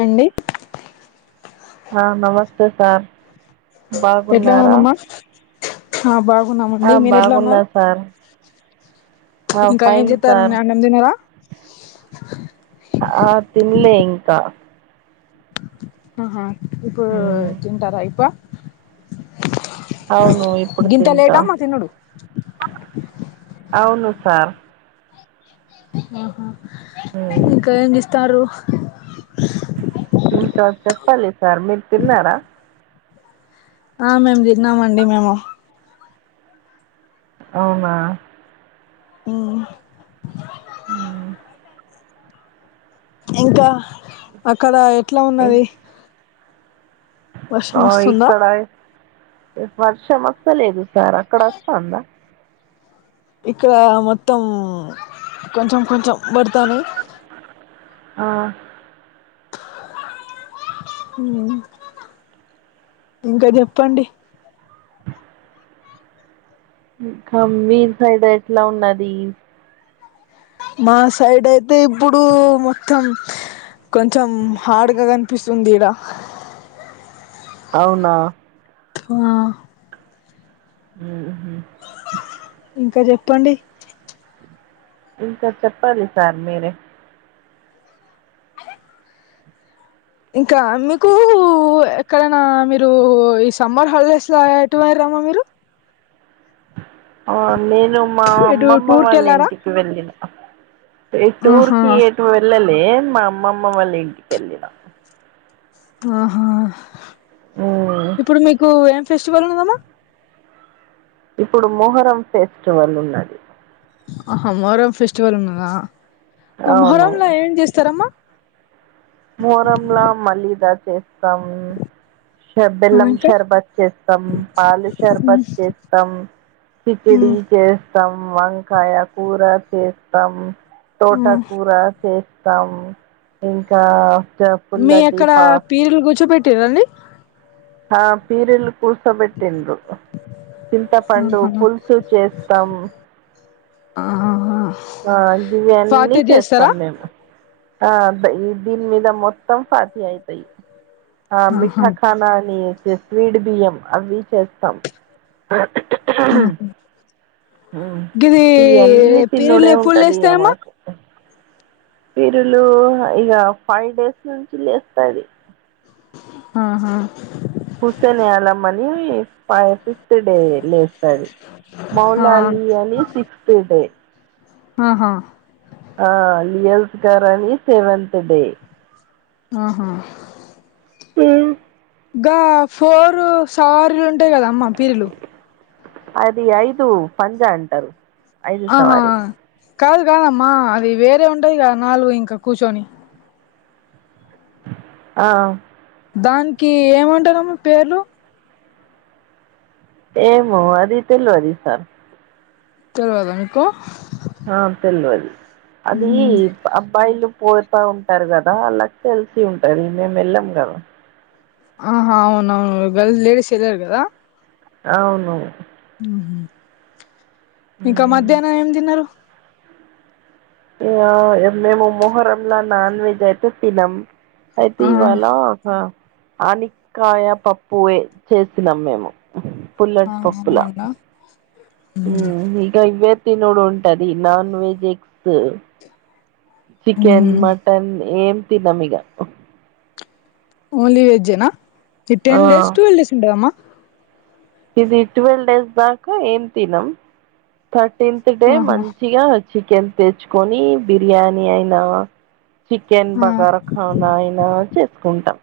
అండి ఆ నమస్తే సార్ ఎట్లా బాగున్నారా ఉన్నామ్మా ఆ ఆ బాగున్నామండి మీరేట్లా బాగున్నా ఉన్నారు సార్ ఆ ఇంకా ఏం ఫైన్ సార్ చేత్తాన్నారండి అన్నం తిన్నారా ఆ తిన్లే ఇంకా ఆహా ఇప్పుడు మ్మ్ తింటారా ఇప్ప అవును ఇప్పుడు గింత తింటా లేటమ్మా తినుడు అవును సార్ ఆహా మ్మ్ ఇంకా ఏం చేస్తారు ఇంకా లేదు సార్ మీరు తిన్నారా ఆ మేము తిన్నామండి మేము అవునా మ్ ఉమ్మ్ ఇంకా అక్కడ ఎట్లా ఇ- ఉన్నది వర్షం ఆ వస్తుందా ఇక్కడయ్ వర్షం వస్తలేదు సార్ అక్కడ వస్తాందా ఇక్కడ మొత్తం కొంచెం కొంచెం పడతానాయ్ ఆ ఉమ్మ్ ఇంక చెప్పండి ఇంకా మిసైడ్ ఎట్లా ఉన్నది మాసైడ్ అయితే ఇప్పుడు మొత్తం కొంచెం హార్డ్గా కనిపిస్తుంది ఇడ అవునా హ మ్మ్ఉమ్మ్ ఇంక చెప్పండి ఇంకా చెప్పాలి సార్ మీరే ఇంకా మీకూ ఎక్కడనా మీరూ ఈ సమ్మర్ హాలిడేస్లో ఎటు పోయిర మ్మ మీరు ఆ నేను మా ఎటు అమ్మమ్మ టూర్ కి వాళ్ళ వెళ్ళారా ఇంటికి వెళ్ళిన ఆహా టూర్కి ఎటువెళ్ళలే మా అమ్మమ్మ వాళ్ళ ఇంటికేళ్ళినా ఆహా ఉమ్, ఇప్పుడు మీకు ఏం ఫెస్టివల్ ఉన్నదమా ఇప్పుడు మొహరం ఫెస్టివల్ ఉన్నది ఆహా మొహర్రం ఫెస్టివల్ ఉన్నదా ఒ అవును మొహర్రంలా ఏం చేస్తారమ్మా మోహరంలా మళ్ళీదా చేస్తాం. ష ఆ బెల్లం ఇంకా షర్బత్ చేస్తాం. పాలు షర్బత్ చేస్తాం. కిచిడి మ్మ్ చేస్తాం. వంకాయా కూర చేస్తాం. తోట మ్మ్ కూర చేస్తాం. ఇంకా చ- మీ పుల్లటి అక్కడ పా పీరులు కూర్చోపెట్టిరండి. ఆ పీరీలు కూసబెట్టిండ్రు చింతపండు ఆహా పులుసు చేస్తాం. ఆహాహా ఆ ఇవి అన్నీ చేస్తాం. మేము ఆ ఈ దీని మీద మొత్తం, ఫతీ అయితయి ఆ ఆహా మిఠాఖానాని స్డ్ బియ్యం అవి చే స్తాం. అ ఆహా హ్ గిది ఇవన్నీ పీరీలు తిన్నడే ఎప్పుడు ఉంటది. ఇగ లేస్తాయమ్మా మాకు పీరులు ఇగా ఫైవ్ డేస్ నుంచి లేస్తాది. ఆ హా హుసన్ అళంమని ఫయి ఫిస్త్ డే లేస్తాది. ఆ మౌలాలీ అని సిక్స్త్ డే ఆహా ఆ లియల్స్ గార అని సెవెంతత్ డే ఆహా అ గా ఫోర్ సవారీలు ఉంటాయి. గదా అమ్మ పీర్లు అది ఐదు పంజా అంటారు. ఐదు ఆహా సవారిలు కాదు కాదమ్మా అది వేరే ఉంటదిగా, నాలుగు ఇంకా కూర్చొని ఆ దానికి ఏమంటారమ్మా పేర్లు ఏమో అది తెలువదు ఈ సార్ తెల్వదా మీకు ఆ తెల్వది అది ఉహు. అబ్బాయిలు పోతా ఉంటారు గదా, అలాగ తెలిసి ఉంటది. మేము వెళ్ళాం గదా ఆహా అవును అవును గల్స్ లేడీస్ ఎల్ర్ గదా అవును మ్ ఇంకా ఉమ్. మధ్యాహ్నం ఏం తిన్నారు. ఆ మేము మొహరంలా నాన్ వెజ్ అయితే తినం. అయితే ఆ ఇవాల ఒక ఆనికాయ పప్పువే చేసినాం మేము ఆ పుల్లట్ పప్పులా అవునంట ఉ ఇగా ఇవ్యతినోడు ఉంటది. Non veg eggs chicken, mutton ఏమీ తినమ్మీగ ఓన్లీ వెజ్నా ఈ ఆ టెన్ డేస్, ట్వల్వ్ డేస్ ఉంటదమ్మా ఇది ట్వల్వ్ డేస్దాక ఏం తినమ్ కట్ టెన్త్ డే ఆహా మంచిగా చికెన్ తెచ్చుకొని, బిర్యానీ అయినావా చికెన్ ఆ బగారఖానా అయినా చేసుకుంటాం.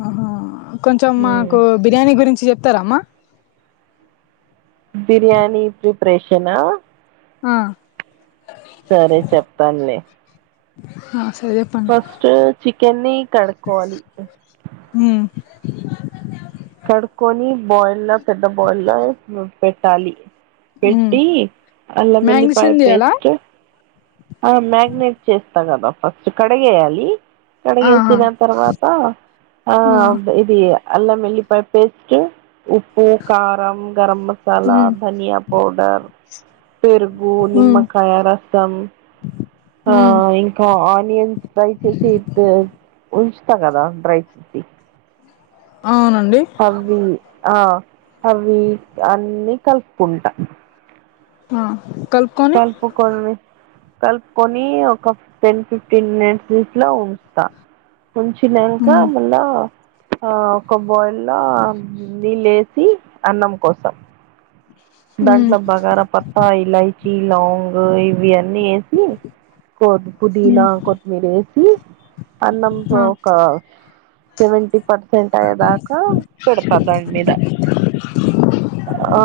ఆహా కొంచెం ఉమ్. మాకు బిర్యానీ గురించి చెప్తార అమ్మా బిర్యానీ ప్రిపరేషనా ఆ సరే చెప్తానులే ఆ సర చెప్పన్ని ఫస్ట్ చికెన్ని కడుక్కోవాలి ఉ కడుకొని బాయిల్ల పెద్ద బాయిల్ల పెట్టాలి ఉమ్ పెట్టి అల్లం వెల్లిపాయ మ్యాగ్నిషన్ చేయాలా పేస్ట్ ఆ మ్యాగినేట్ చేస్తా కదా ఫస్ట్ కడిగేయాలి ఆహా కడగియేసిన తరువాత ఆ అబ్ ఇది అల్లం ఎల్లిపాయ పేస్ట్ ఉప్పు కారం గరం మసాలా ఉమ్ ధనియా పౌడర్ పెరుగు ఉమ్ నిమ్మకాయ రసం ఆ ఉమ్ ఇంకా ఆనియన్స్ ఫ్రై చేసి ఇ ఉంచ్ ట కదా డ్రై ఫుట్టి అవునండి అవ్వి ఆ అవవి అన్ని కలుపుకుంటా ఆ కలుపుకొని కలిపు కొని కలుపుకొని ఒక టెన్ ఫిఫ్టీన్ మినిట్స్ ఇట్ల ఉంచుతా ఉంచినంక ఉమ్ మళ్ళా ఆ ఒక బాయిల్ల నీళ్లేసి అన్నం కోసం ఉమ్ దాంట్లో బగారా పత్తా ఇలయిచి లాంగ్ ఇవి అన్నీ ఏస్ సి కొ పుదీనా ఉమ్ కొత్తిమీర వేసి అన్నం కొ ఆ ఒక సెవెంటీ పర్సెంట్ అయ్యేదాకా పెడత దాని మీద ఆ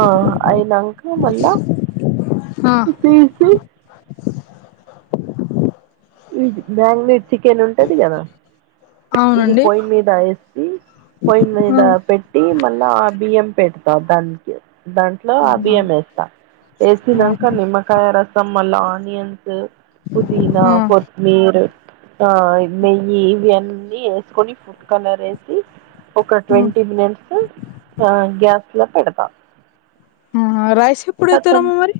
అయినాంక మళ్ళా ఆ తీసి ఈ మ్యాంగ్లీ చికెన్ ఉంటది కదా ఇది అవునండి పొయ్యి మీద ఏసి పొయ్యి ఆ మీద పెట్టి మళ్ళా ఆ బియ్యం పెట్ ప్రధన్ కి దాంట్లో ఆ అవునా బియ్యం వేస్తా వేసినంక ఆహా నిమ్మకాయ రసం మళ్ళా ఆనియన్ స్ పుదీనా ఆ కొత్మీర్ ఆ నెయ్యి ఇవి అన్నీ వేసుకొని ఫుడ్ కలర్ ఏసి ఒక ఉమ్ ట్వంటీ మినిట్స్ ఆ గ్యాస్ లో పెడతాం ఆ రైస్ కతం ఎప్పుడవుతారమ్మా మరి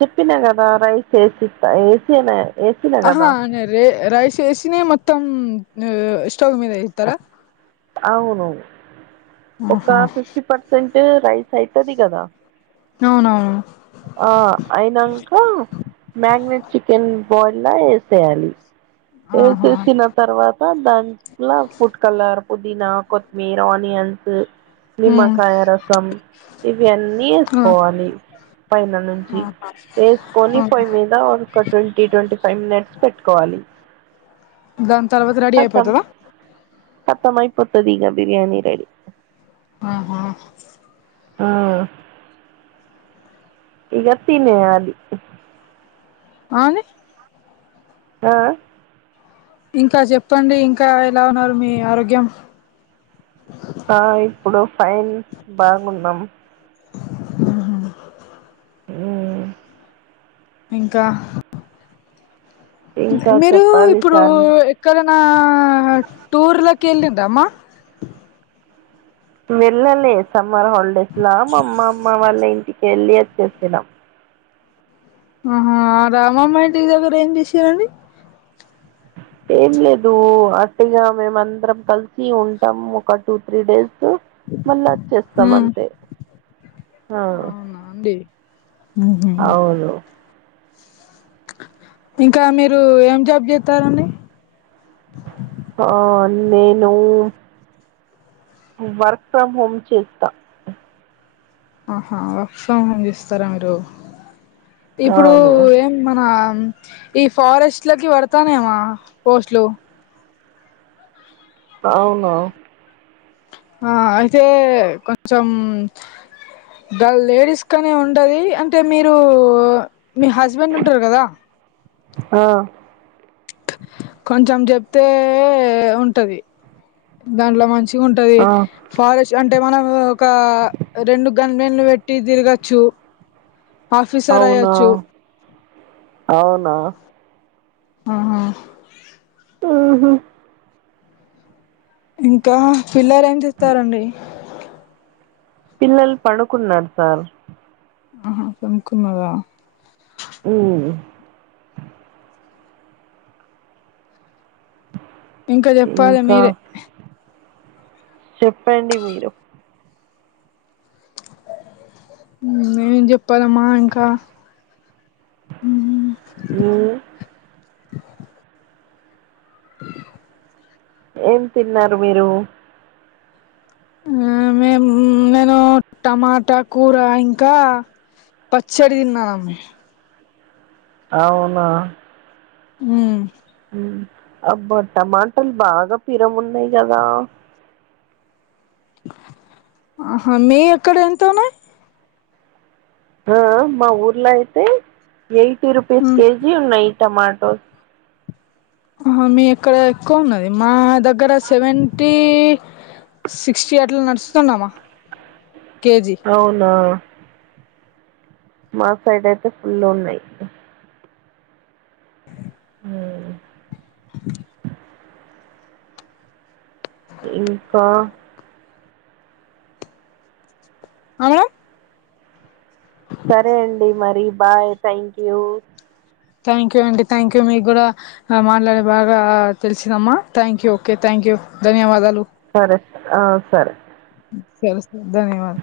చెప్పినా కదా రైస్ వేసిస్త వేసి అనే అహ అనే రే రైస్ ఏసినే మోత్తం స్టవ్ మీద ఇతార అవును ఒక ఆహా ఫిఫ్టీ పర్సెంట్ రైస్ సైతది కదా అవునవును ఆ అయినంక మ్యాగనేట్ చికెన్ బోయినా ఏసేయాలి ఆహా వేసేసిన తర్వాత దాంట్లో పుట్ కలర్ పుదీనా కొత్తిమీర ఆనియన్ హ్మ్ నిమ్మకాయ రసం ఇవన్నీ ఆ వేసుకోవాలి పైన నుంచి ఆహా వేసుకొని ఆ పొయి మీద ఒక ట్వంటీ ట్వంటీ ఫైవ్ మినిట్స్ పెట్టుకోవాలి దాని తర్వాత రెడీ అయిపోతదా కతమయిపోతది ఇగ బిర్యానీ రెడి ఆహా ఆ ఇగ తినేయాలి అను ఆ ఇంకా చెప్పండి ఇంకా ఎలా ఉన్నారు మీ ఆరోగ్యం ఆ ఇప్పుడు ఫైన్ బాగుందాం ఉహు ఊ ఇంకా ఇంకా మీరు చెప్పాలి ఇప్పుడు సార్ ఎక్కడ నా టూర్లా కెళ్ళిద్దామ వెళ్ళలే సమ్మర్ హాలిడేస్ లా మా అమ్మమ్మ వాళ్ళ ఇంటి ఎల్లి వచ్చేసిన ఆహా రామమ్మయింటి దగ్గర ఏం చేసారండి ఏం లేదు అట్టిగ మేమ అందరం కలిసి ఉంటాం ఒక టూ త్రీ డేస్ మళ్ళ వచ్చేస్తాం హ్మ్ అంతే ఆ అవునా అండి ఊహూ అవును ఇంకా మీరు ఏం జాబ్ చేత్తారండి ఆ నేను వర్క్ ఫ్రమ్ హోమ్ చేత్తా ఆహా వర్క్ ఫ్రమ్ హోమ్ చేస్తారా మీరు ఇప్పుడు అవును ఏం మన ఈ ఫారెస్ట్లకి పడతానయమా పోస్ట్లు అవున ఆ అయితే కొంచెం గా లేడీస్ కానే ఉండది అంటే మీరు మీ హస్బెండ్ ఉంటరు కదా ఆ కొంచెం చెప్తే ఉంటది దాంట్లో మంచి ఉంటది ఆ ఫారెస్ట్ అంటే మనం ఒక రెండు గన్ మెన్లు పెట్ తిరగచ్చు ఆఫీసర్ అవునా అయ్యచ్చు అవునా ఆహా ఆహా ఇంకా పిల్లలు ఏం చేస్తారండి పిల్లలు పనుకున్నారు సార్ అహ పనుకున్నదా ఉ ఇంకా చెప్పాలి ఇంకా మీరే చెప్పండి మీరు నే చెప్పాలమ్మా ఇంకా అ ఉ [inaudible] [inaudible] ఏం తిన్నారు మీరు ఆ మేమ్ మేము టమాటా కూర ఇంకా పచ్చడి తిన్నాము అవునా ఉమ్ అబ్బా టమాటాలు బాగా పిరం ఉన్నాయి కదా ఆహా మీ అక్కడ ఎంతున్నాయి ఆ ఆ మా ఊర్లో అయితే ఎయిటీ రుపీస్ కేజీ ఉన్నాయి టమాటోస్ ఆ మీ ఇక్కడ ఎక్కువ ఉన్నది మా దగ్గర సెవెంటీ సిక్స్టీ అట్లా నడుస్తున్నామా అవునా మా సైడ్ అయితే ఫుల్ ఉన్నాయి ఆ ఇంకా అవును సరే అండి మరి bye thank you thank you అండి థ్యాంక్ యూ మీకు కూడా మాట్లాడ బాగా తెలిసిందమ్మా thank you okay thank you కు ధన్యవాదాలు సరే సరే ఆ సరే సర సర ధన్యవాదలు